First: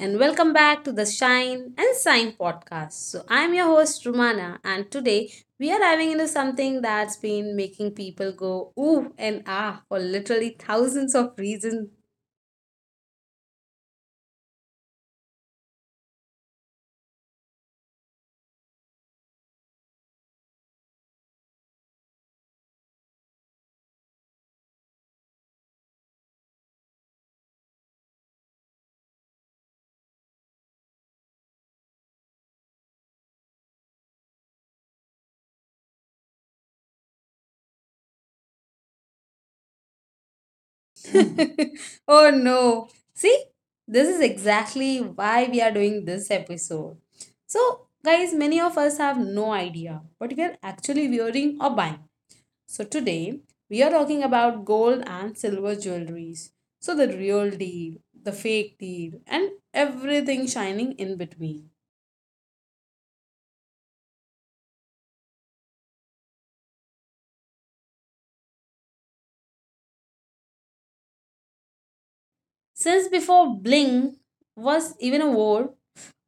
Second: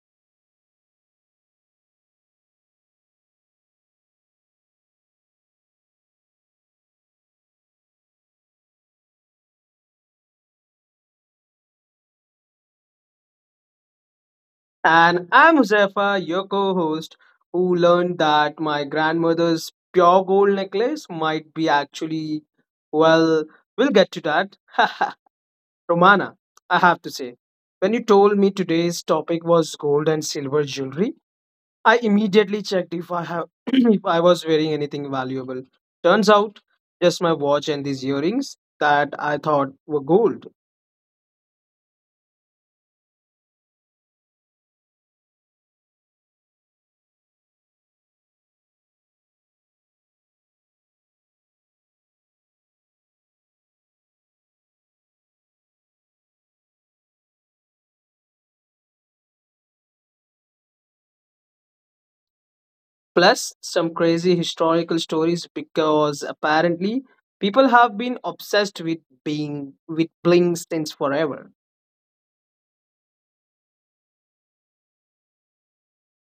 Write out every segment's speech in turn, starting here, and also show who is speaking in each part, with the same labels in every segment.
Speaker 1: and welcome back to the Shine and Shine podcast. I'm your host, Rumana, and today we are diving into something that's been making people go ooh and ah for literally thousands of reasons.
Speaker 2: And I'm Huzaifa, your co host, who learned that my grandmother's pure gold necklace might be actually, well, we'll get to that. Romana, I have to say, when you told me today's topic was gold and silver jewelry, I immediately checked if I have if I was wearing anything valuable. Turns out, just my watch and these earrings that I thought were gold.
Speaker 1: Oh no. See, this is exactly why we are doing this episode. So, guys, many of us have no idea what we are actually wearing or buying. So today we are talking about gold and silver jewelries. So the real deal, the fake deal, and everything shining in between.
Speaker 2: Plus some crazy historical stories because apparently people have been obsessed with being with bling since forever.
Speaker 1: Since before bling was even a word,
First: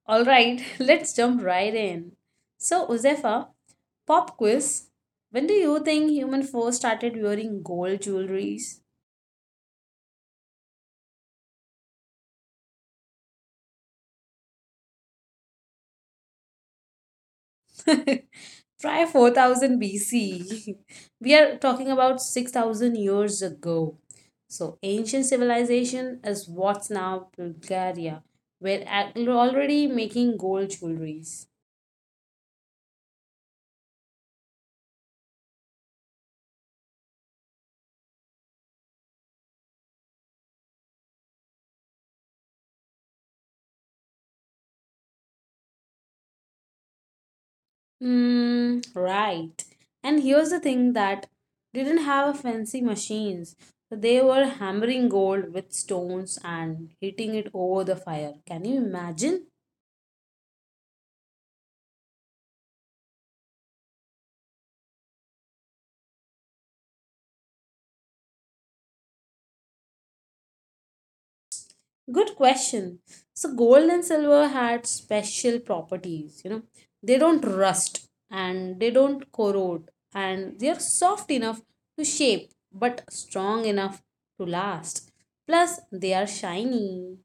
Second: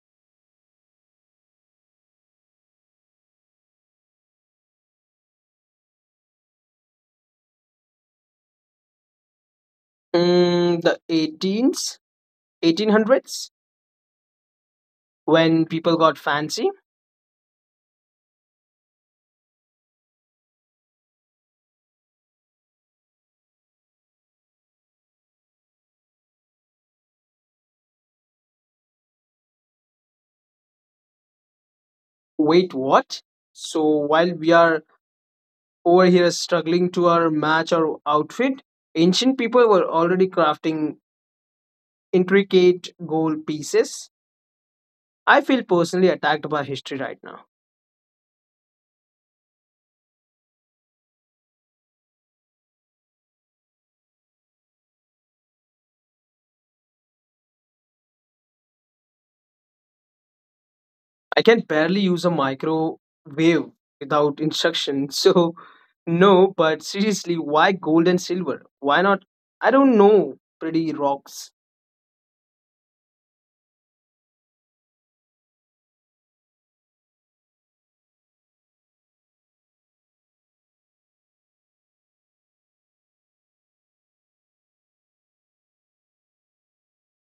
Speaker 1: all right, let's jump right in. So Uzefa, pop quiz. When do you think human first started wearing gold jewelries?
Speaker 2: Mm, the 18s, 1800s, when people got fancy.
Speaker 1: Try 4000 BC. We are talking about 6,000 years ago. So, ancient civilization is what's now Bulgaria. We're already making gold jewelries.
Speaker 2: Wait, what? So while we are over here struggling to our match our outfit, ancient people were already crafting intricate gold pieces. I feel personally attacked by history right now.
Speaker 1: Mm, right. And here's the thing that didn't have fancy machines. So they were hammering gold with stones and hitting it over the fire. Can you imagine?
Speaker 2: I can barely use a microwave without instructions. So, no, but seriously, why gold and silver? Why not? I don't know. Pretty rocks.
Speaker 1: Good question. So gold and silver had special properties, They don't rust and they don't corrode and they are soft enough to shape but strong enough to last. Plus they are shiny.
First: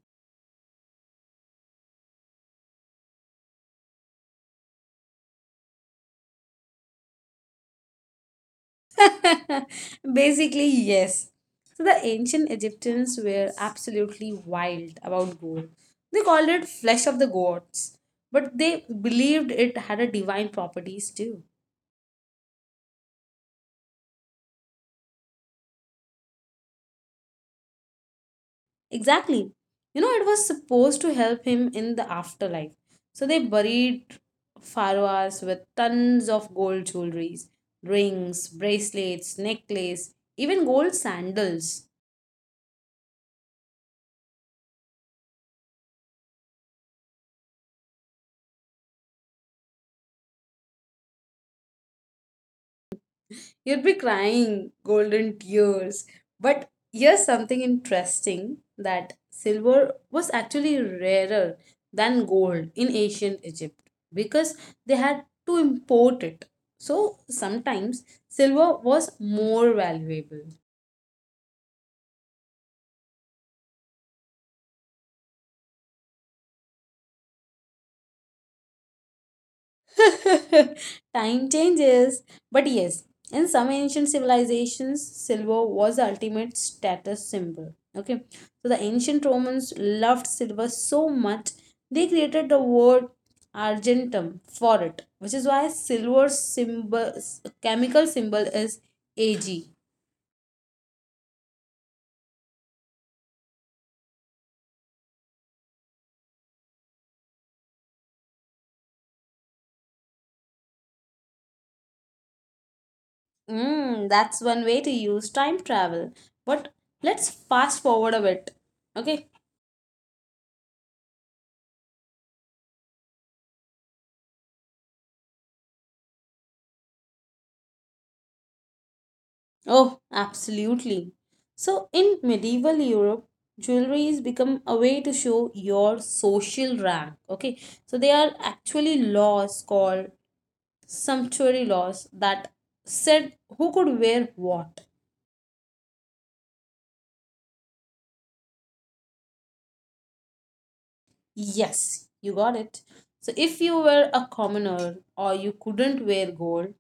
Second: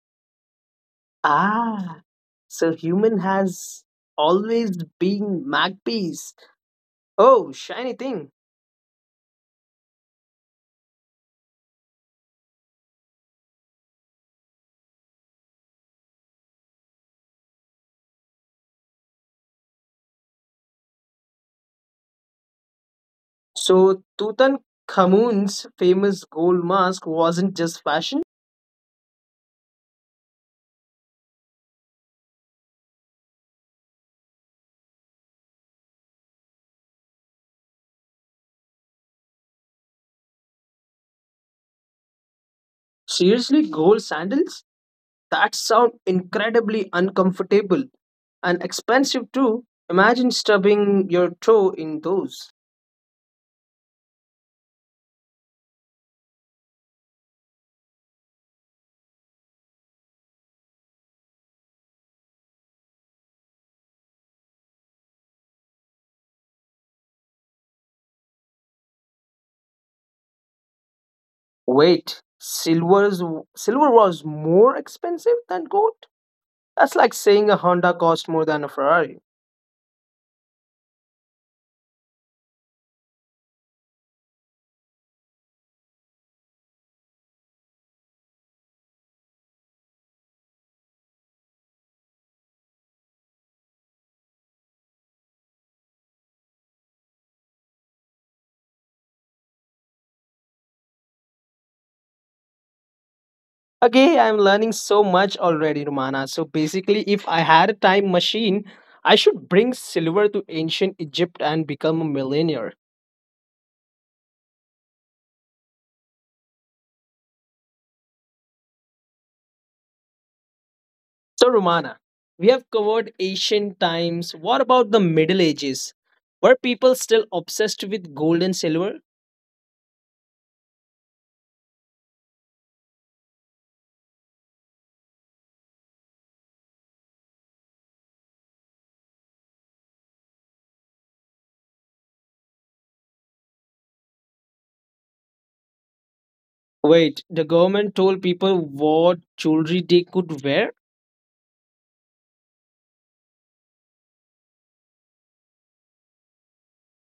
Speaker 2: Ah, so human has always been magpies. Oh, shiny thing.
Speaker 1: Basically, yes. So the ancient Egyptians were absolutely wild about gold. They called it flesh of the gods, but they believed it had a divine properties too.
Speaker 2: So, Tutankhamun's famous gold mask wasn't just fashion?
Speaker 1: Exactly. You know, it was supposed to help him in the afterlife. So they buried Farwas with tons of gold jewelries, rings, bracelets, necklace, even gold sandals.
Speaker 2: Seriously, gold sandals? That sounds incredibly uncomfortable and expensive too. Imagine stubbing your toe in those.
Speaker 1: You'd be crying golden tears. But here's something interesting that silver was actually rarer than gold in ancient Egypt because they had to import it. So sometimes silver was more valuable.
Speaker 2: Wait, silver was more expensive than gold? That's like saying a Honda cost more than a Ferrari.
Speaker 1: Time changes. But yes, in some ancient civilizations, silver was the ultimate status symbol. Okay. So the ancient Romans loved silver so much, they created the word argentum for it, which is why silver symbol chemical symbol is Ag.
Speaker 2: Okay, I'm learning so much already, Romana. So basically, if I had a time machine, I should bring silver to ancient Egypt and become a millionaire.
Speaker 1: Mm, that's one way to use time travel. But let's fast forward a bit. Okay,
Speaker 2: So, Romana, we have covered ancient times. What about the Middle Ages? Were people still obsessed with gold and silver?
Speaker 1: oh, absolutely. So, in medieval Europe, jewelry has become a way to show your social rank. Okay, so there are actually laws called sumptuary laws that said who could wear what.
Speaker 2: Wait, the government told people what jewelry they could wear?
Speaker 1: Yes, you got it. So, if you were a commoner or you couldn't wear gold,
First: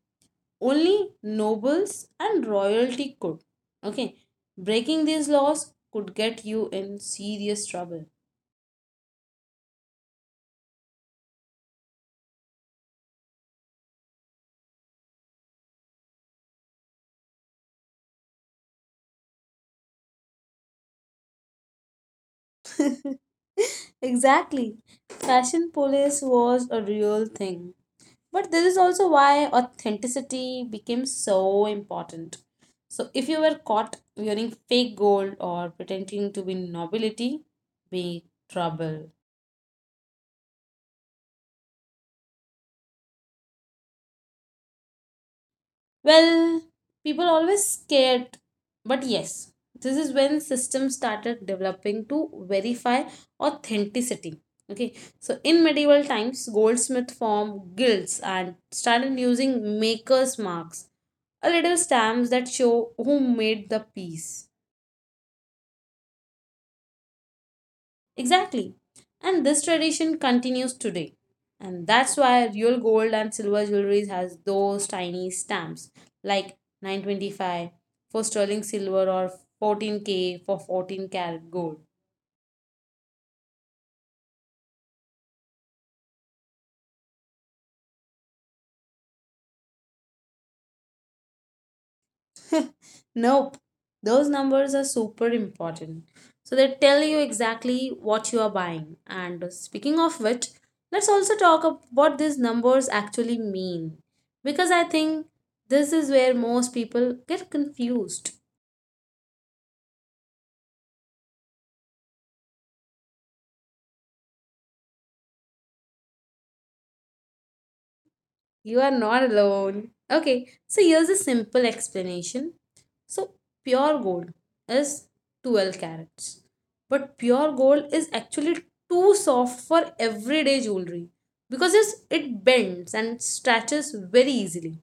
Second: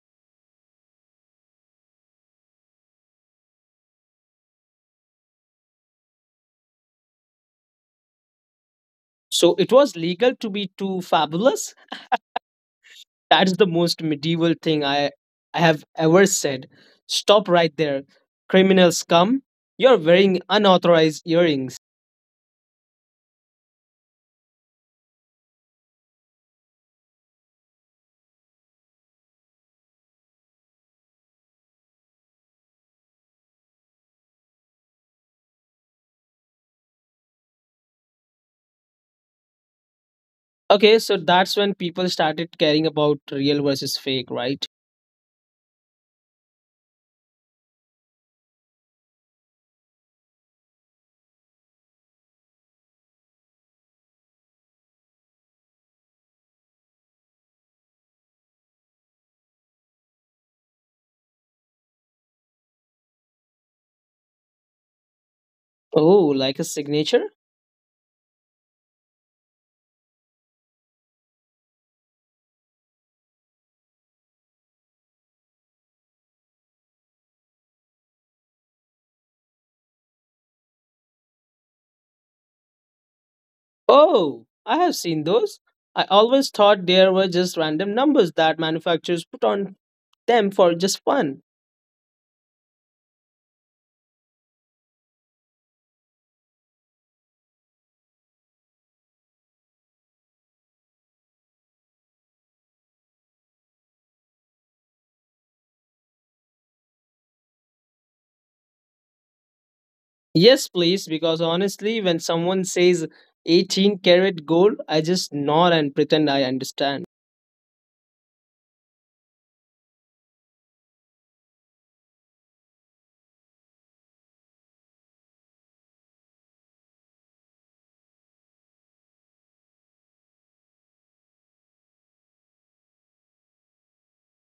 Speaker 1: only nobles and royalty could. Okay, breaking these laws could get you in serious trouble.
Speaker 2: So, it was legal to be too fabulous? That's the most medieval thing I have ever said. Stop right there. Criminals come. You're wearing unauthorized earrings.
Speaker 1: Exactly. Fashion police was a real thing. But this is also why authenticity became so important. So, if you were caught wearing fake gold or pretending to be nobility, be trouble.
Speaker 2: Okay, so that's when people started caring about real versus fake, right?
Speaker 1: Well, people always scared, but yes, this is when systems started developing to verify authenticity. Okay, so in medieval times, goldsmith formed guilds and started using makers' marks, a little stamps that show who made the piece.
Speaker 2: Oh, like a signature?
Speaker 1: Exactly. And this tradition continues today. And that's why real gold and silver jewelry has those tiny stamps like 925 for sterling silver or 14K for 14 karat gold.
Speaker 2: Oh, I have seen those. I always thought there were just random numbers that manufacturers put on them for just fun.
Speaker 1: Nope. Those numbers are super important. So they tell you exactly what you are buying. And speaking of which, let's also talk about what these numbers actually mean because I think this is where most people get confused.
Speaker 2: Yes, please, because honestly, when someone says 18 karat gold, I just nod and pretend I understand.
Speaker 1: You are not alone. Okay, so here's a simple explanation. So, pure gold is 12 carats, but pure gold is actually too soft for everyday jewelry because it bends and stretches very easily.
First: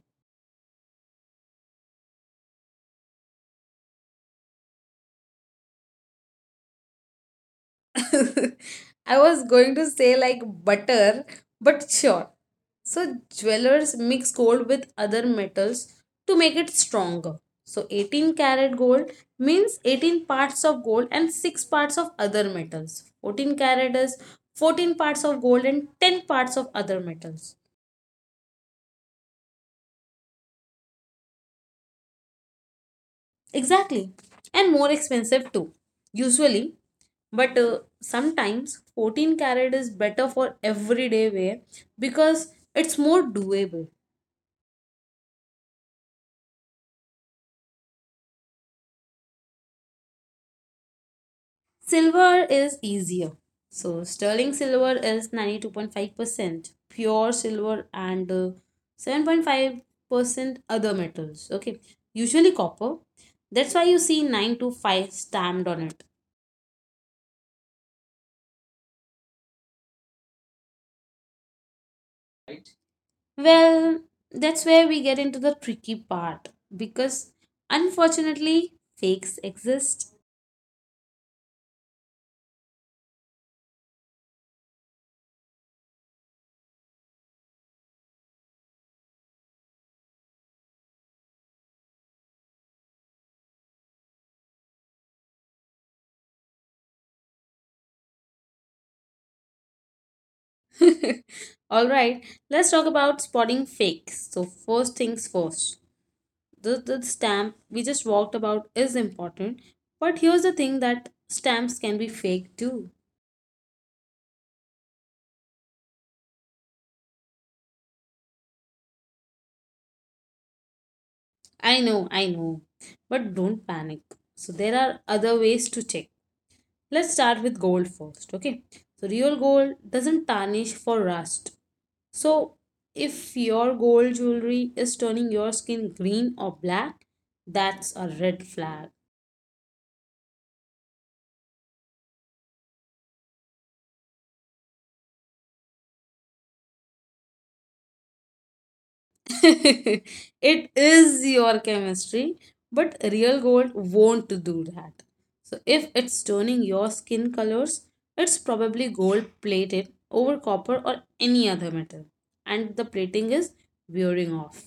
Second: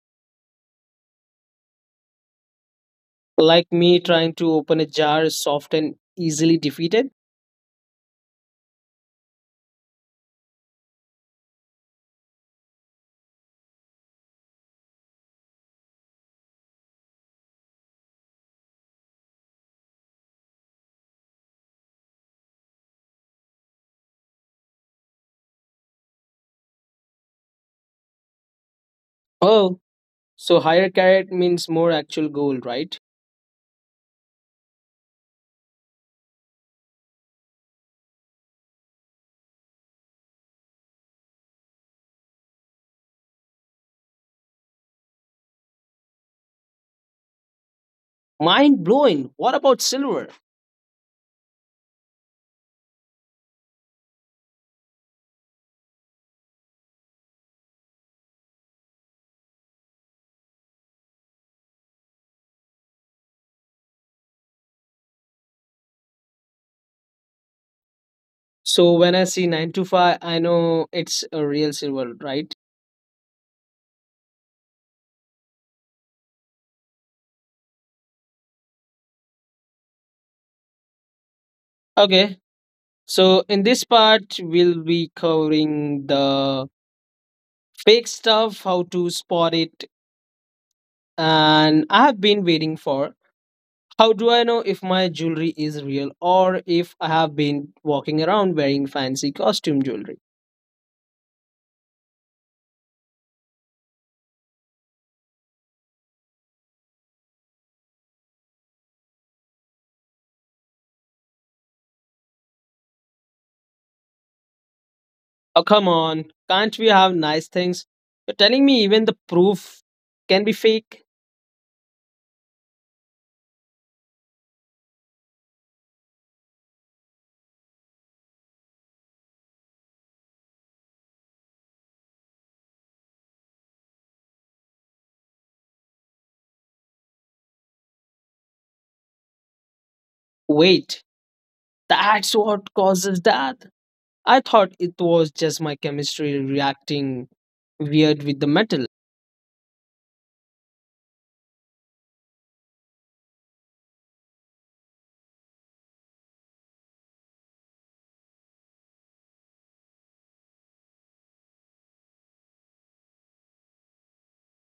Speaker 2: Like me trying to open a jar is soft and easily defeated.
Speaker 1: I was going to say like butter, but sure. So jewelers mix gold with other metals to make it stronger. So 18 karat gold means 18 parts of gold and 6 parts of other metals. 14 karat is 14 parts of gold and 10 parts of other metals.
Speaker 2: Oh, so higher carat means more actual gold, right?
Speaker 1: Exactly. And more expensive too, usually. But sometimes 14 carat is better for everyday wear because it's more doable.
Speaker 2: Mind blowing. What about silver?
Speaker 1: Silver is easier. So sterling silver is 92.5% pure silver and 7.5% other metals. Okay. Usually copper. That's why you see 9 to 5 stamped on it.
Speaker 2: So when I see 9 to 5, I know it's a real silver, right?
Speaker 1: Well, that's where we get into the tricky part because unfortunately, fakes exist.
Speaker 2: Okay. So in this part, we'll be covering the fake stuff, how to spot it, and I have been waiting for. How do I know if my jewelry is real or if I have been walking around wearing fancy costume jewelry?
Speaker 1: All right, let's talk about spotting fakes. So, first things first, the stamp we just walked about is important, but here's the thing that stamps can be fake too.
Speaker 2: Oh, come on. Can't we have nice things? You're telling me even the proof can be fake?
Speaker 1: I know, but don't panic. So, there are other ways to check. Let's start with gold first, okay? So, real gold doesn't tarnish for rust. So, if your gold jewelry is turning your skin green or black, that's a red flag.
Speaker 2: Wait, that's what causes that? I thought it was just my chemistry reacting weird with the metal.
Speaker 1: It is your chemistry, but real gold won't do that. So, if it's turning your skin colors, it's probably gold plated over copper or any other metal, and the plating is wearing off.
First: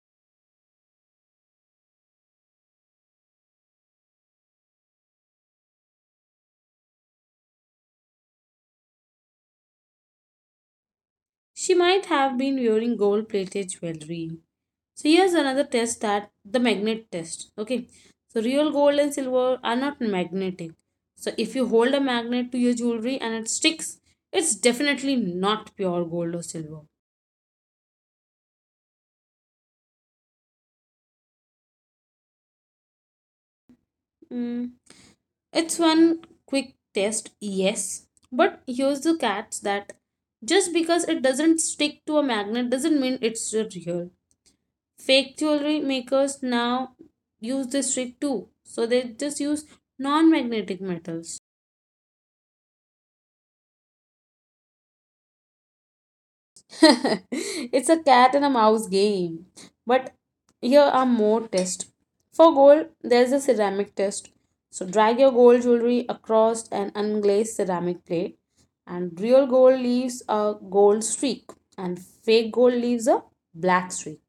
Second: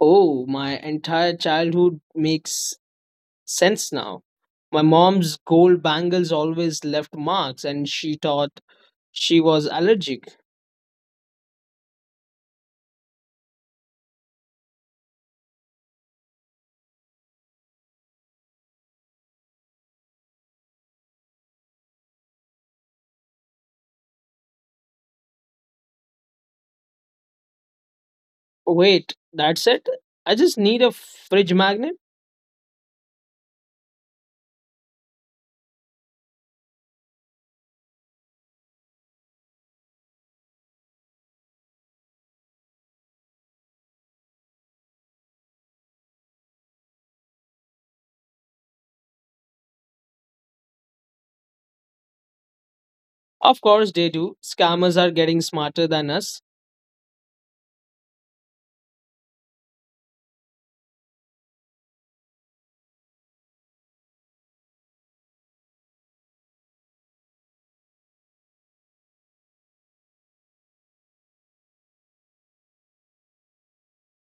Speaker 2: Oh, my entire childhood makes sense now. My mom's gold bangles always left marks, and she thought she was allergic.
Speaker 1: She might have been wearing gold plated jewelry. So here's another test that the magnet test. Okay. So real gold and silver are not magnetic. So if you hold a magnet to your jewelry and it sticks, it's definitely not pure gold or silver.
Speaker 2: Wait, that's it? I just need a fridge magnet?
Speaker 1: Mm, it's one quick test, yes. But here's the catch that just because it doesn't stick to a magnet doesn't mean it's real. Fake jewelry makers now use this trick too. So they just use non magnetic metals.
Speaker 2: Of course, they do. Scammers are getting smarter than us.
Speaker 1: It's a cat and a mouse game. But here are more tests. For gold, there's a ceramic test. So drag your gold jewelry across an unglazed ceramic plate, and real gold leaves a gold streak, and fake gold leaves a black streak.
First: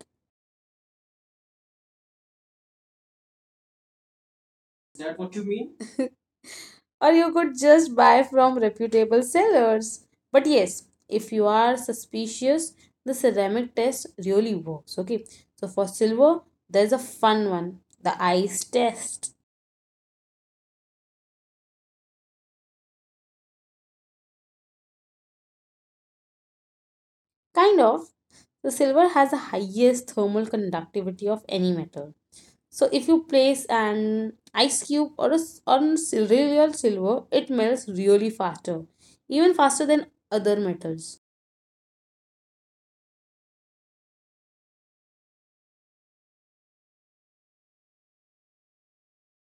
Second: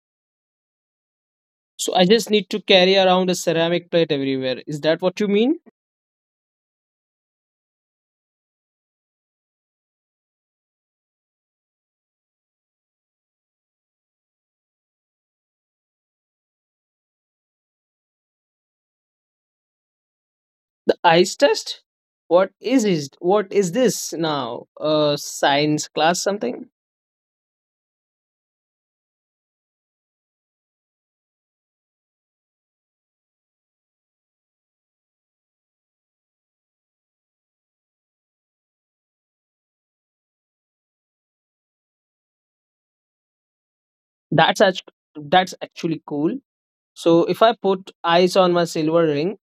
Speaker 2: So I just need to carry around a ceramic plate everywhere. Is
Speaker 1: Is
Speaker 2: that what
Speaker 1: that
Speaker 2: you
Speaker 1: what you
Speaker 2: mean?
Speaker 1: mean? Or you could just buy from reputable sellers. But yes, if you are suspicious, the ceramic test really works. Okay, so for silver, there's a fun one the ice test.
Speaker 2: The ice test? What is it? What is this now? A science class something?
Speaker 1: Kind of, the silver has the highest thermal conductivity of any metal. So if you place an ice cube or on real silver, it melts really faster, even faster than other metals.
Speaker 2: That's actually cool. So if I put ice on my silver ring,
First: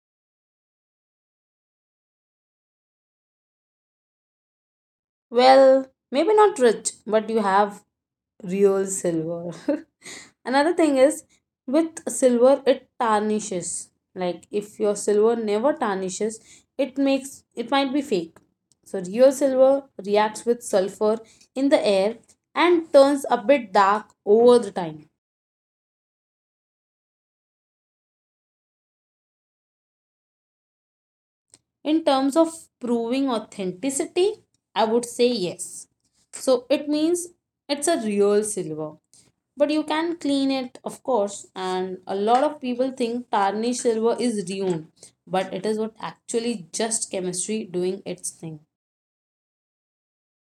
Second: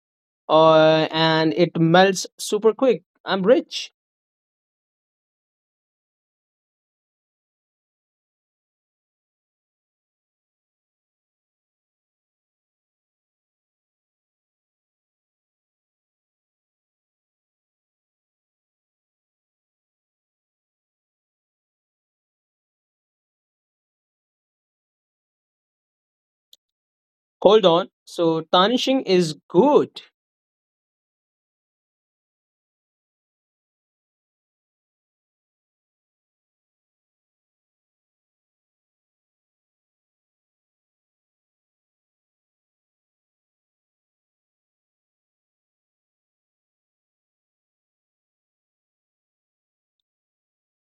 Speaker 2: and it melts super quick, I'm rich.
Speaker 1: Well, maybe not rich, but you have real silver. Another thing is with silver it tarnishes. Like if your silver never tarnishes, it makes it might be fake. So real silver reacts with sulfur in the air and turns a bit dark over the time.
Speaker 2: Hold on. So tarnishing is good.
Speaker 1: In terms of proving authenticity, I would say yes. So it means it's a real silver. But you can clean it of course and a lot of people think tarnished silver is ruined but it is what actually just chemistry doing its thing.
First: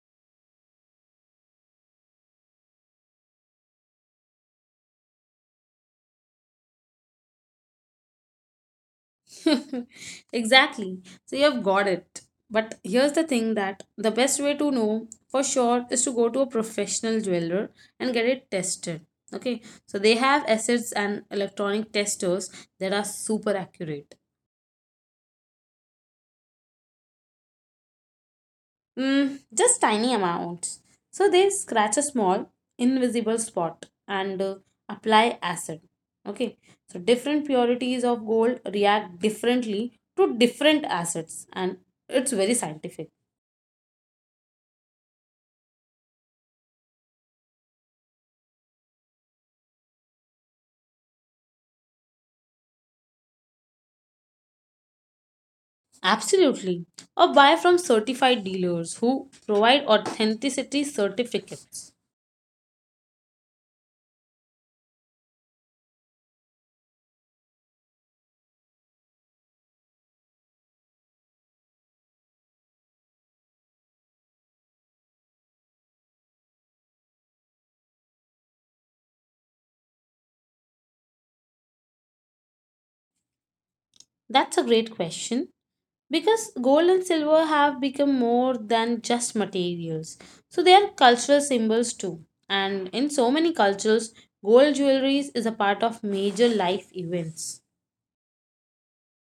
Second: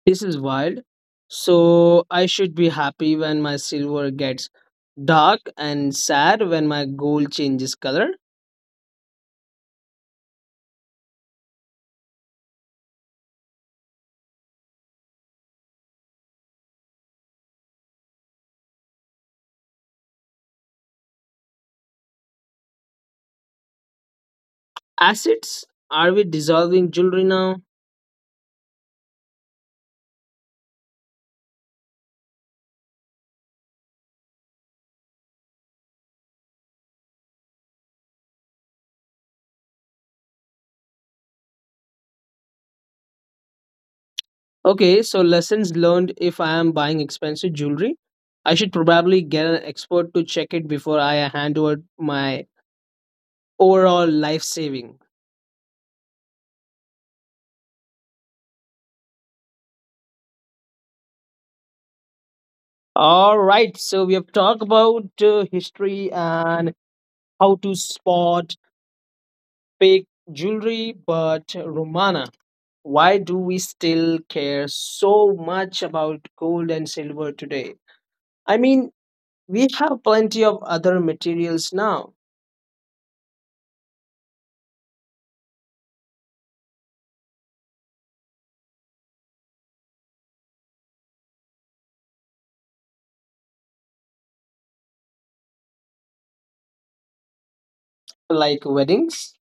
Speaker 2: This is wild. So I should be happy when my silver gets dark and sad when my gold changes color.
Speaker 1: Exactly, so you have got it, but here's the thing that the best way to know for sure is to go to a professional jeweler and get it tested, okay? So they have assets and electronic testers that are super accurate.
Speaker 2: Assets? Are we dissolving jewelry now?
Speaker 1: Mm, just tiny amounts. So they scratch a small, invisible spot and apply acid. Okay. So different purities of gold react differently to different acids, and it's very scientific.
Speaker 2: Okay, so lessons learned, if I am buying expensive jewelry, I should probably get an expert to check it before I hand over my overall life saving.
Speaker 1: Absolutely. Or buy from certified dealers who provide authenticity certificates.
Speaker 2: All right, so we have talked about history and how to spot fake jewelry, but Romana, why do we still care so much about gold and silver today? I mean, we have plenty of other materials now,
Speaker 1: That's a great question. Because gold and silver have become more than just materials. So they are cultural symbols too. And in so many cultures, gold jewelry is a part of major life events.
Speaker 2: like weddings.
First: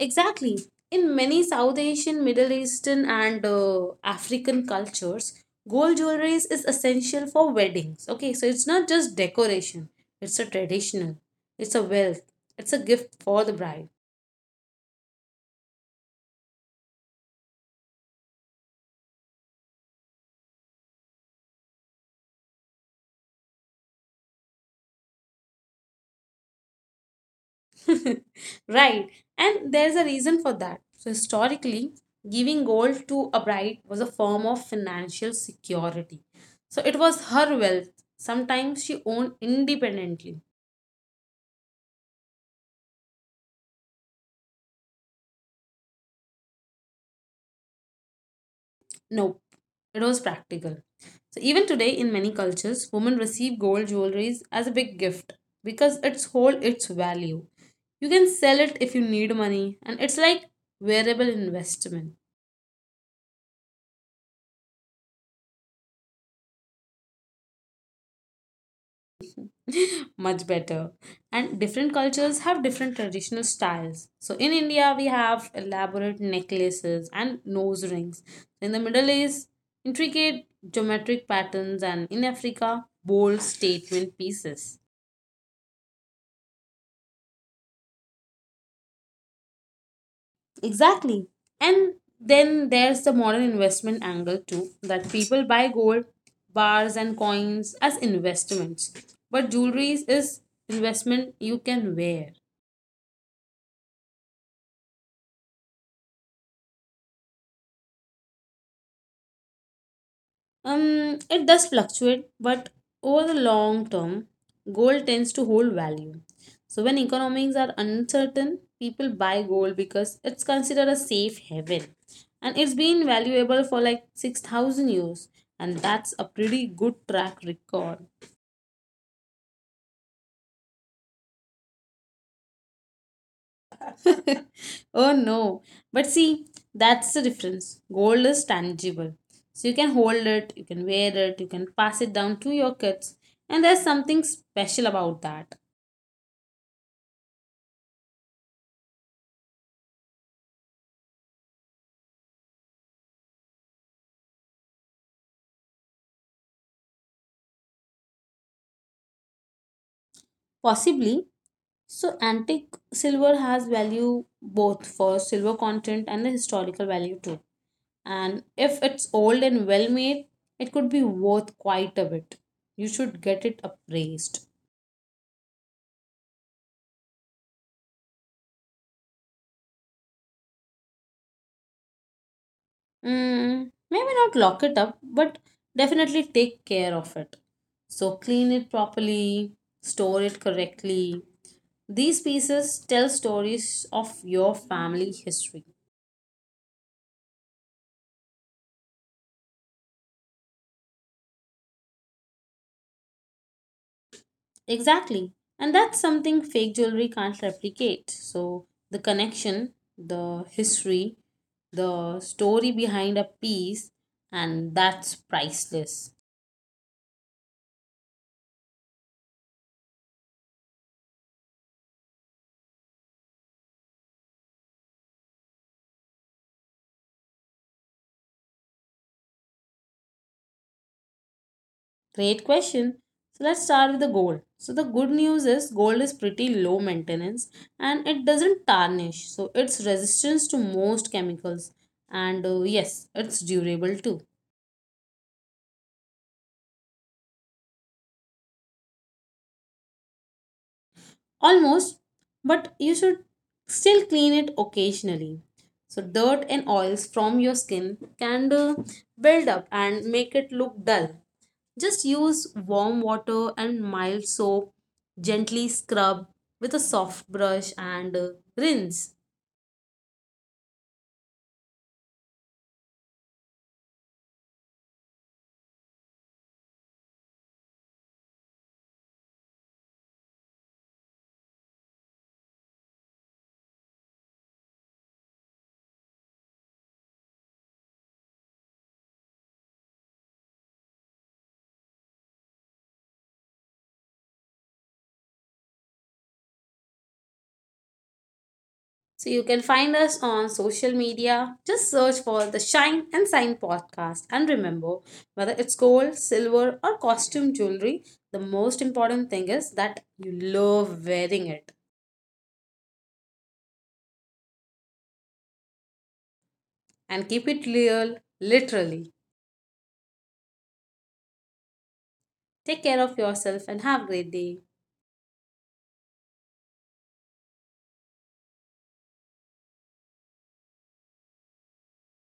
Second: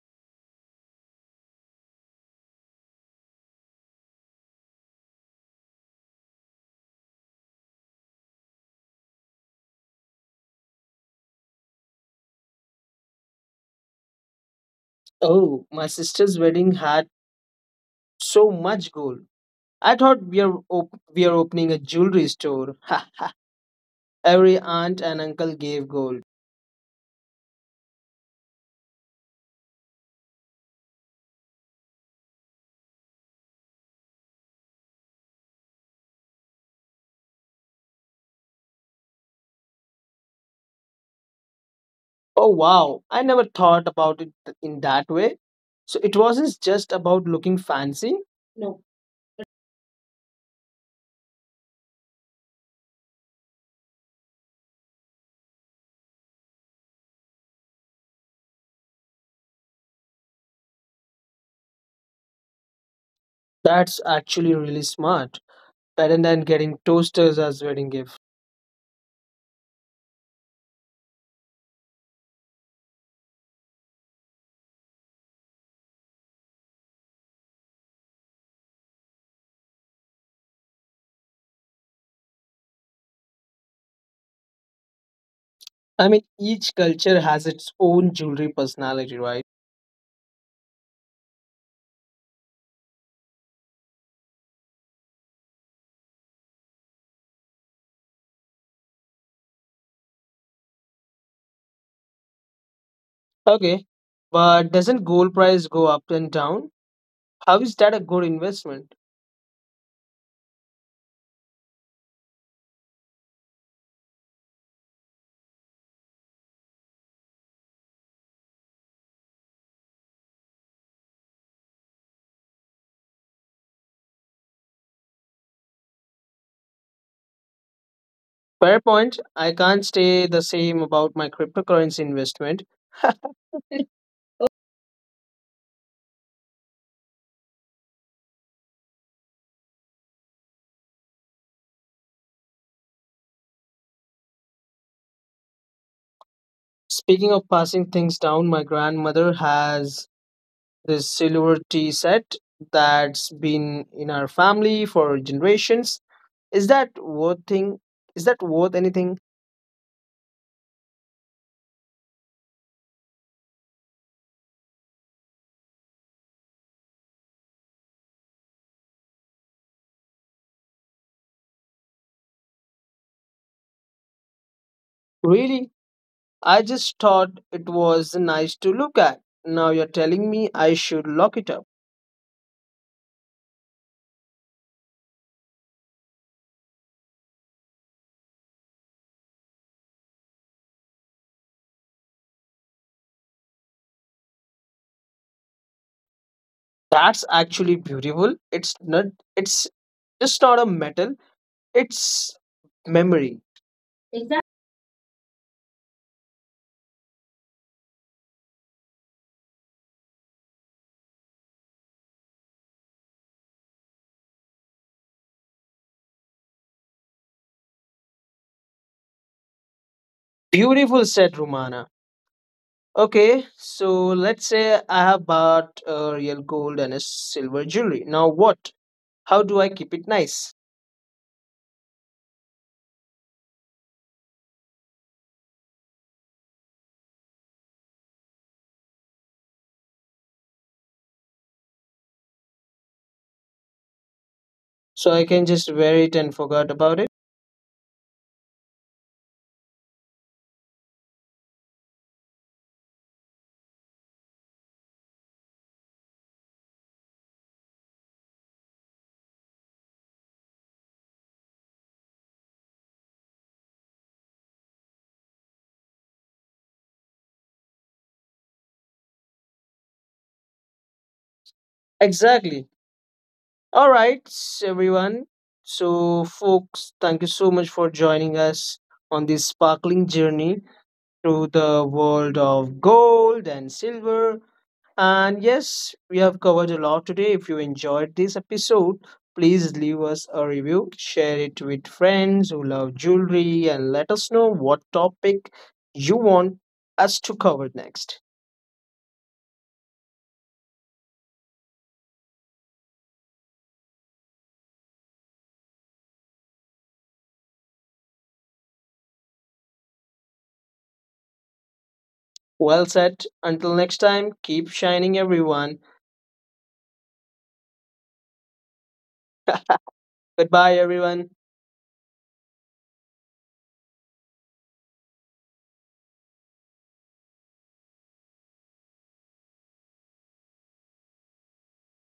Speaker 1: Exactly. In many South Asian, Middle Eastern, and African cultures, gold jewelry is essential for weddings. Okay, so it's not just decoration, it's a traditional, it's a wealth, it's a gift for the bride.
Speaker 2: Oh, my sister's wedding had so much gold. I thought we are opening a jewelry store. Every aunt and uncle gave gold.
Speaker 1: Right, and there's a reason for that. So, historically, giving gold to a bride was a form of financial security. So, it was her wealth. Sometimes she owned independently.
Speaker 2: Oh wow, I never thought about in that way. So it wasn't just about looking fancy. No.
Speaker 1: No, it was practical. So, even today, in many cultures, women receive gold jewelries as a big gift because it's hold its value. You can sell it if you need money, and it's like wearable investment.
Speaker 2: That's actually really smart. Parent than getting toasters as wedding gift.
Speaker 1: Much better, and different cultures have different traditional styles. So in India we have elaborate necklaces and nose rings, in the Middle East intricate geometric patterns, and in Africa bold statement pieces.
Speaker 2: I mean, each culture has its own jewelry personality, right?
Speaker 1: Exactly. And then there's the modern investment angle too that people buy gold bars and coins as investments, but jewelry is investment you can wear.
Speaker 2: Okay, but doesn't gold price go up and down? How is that a good investment?
Speaker 1: It does fluctuate, but over the long term, gold tends to hold value. So when economics are uncertain, people buy gold because it's considered a safe haven. And it's been valuable for like 6,000 years. And that's a pretty good track record.
Speaker 2: Fair point. I can't say the same about my cryptocurrency investment.
Speaker 1: Oh no. But see, that's the difference. Gold is tangible. So you can hold it, you can wear it, you can pass it down to your kids. And there's something special about that.
Speaker 2: Speaking of passing things down, my grandmother has this silver tea set that's been in our family for generations. Is that worth thing? Is that worth anything?
Speaker 1: Possibly. So antique silver has value both for silver content and the historical value too. And if it's old and well made, it could be worth quite a bit. You should get it appraised.
Speaker 2: Really? I just thought it was nice to look at. Now you're telling me I should lock it up.
Speaker 1: Mm, maybe not lock it up, but definitely take care of it. So clean it properly, store it correctly. These pieces tell stories of your family history.
Speaker 2: That's actually beautiful. It's just not a metal, it's memory. Exactly.
Speaker 1: Exactly. And that's something fake jewelry can't replicate. So the connection, the history, the story behind a piece, and that's priceless.
Speaker 2: Beautiful said, Romana. Okay, so let's say I have bought a real gold and a silver jewelry. Now what? How do I keep it nice?
Speaker 1: Great question. So let's start with the gold. So the good news is gold is pretty low maintenance and it doesn't tarnish. So it's resistance to most chemicals and yes, it's durable too.
Speaker 2: So I can just wear it and forget about it?
Speaker 1: Almost, but you should still clean it occasionally. So, dirt and oils from your skin can build up and make it look dull. Just use warm water and mild soap, gently scrub with a soft brush and rinse.
Speaker 2: Exactly. All right, everyone. So, folks, thank you so much for joining us on this sparkling journey through the world of gold and silver. And yes, we have covered a lot today. If you enjoyed this episode, please leave us a review, share it with friends who love jewelry, and let us know what topic you want us to cover next.
Speaker 1: So you can find us on social media. Just search for the Shine and Sign podcast. And remember, whether it's gold, silver, or costume jewelry, the most important thing is that you love wearing it
Speaker 2: Well said. Until next time, keep shining, everyone.
Speaker 1: and keep it real, literally.
Speaker 2: Goodbye, everyone.
Speaker 1: Take care of yourself and have a great day.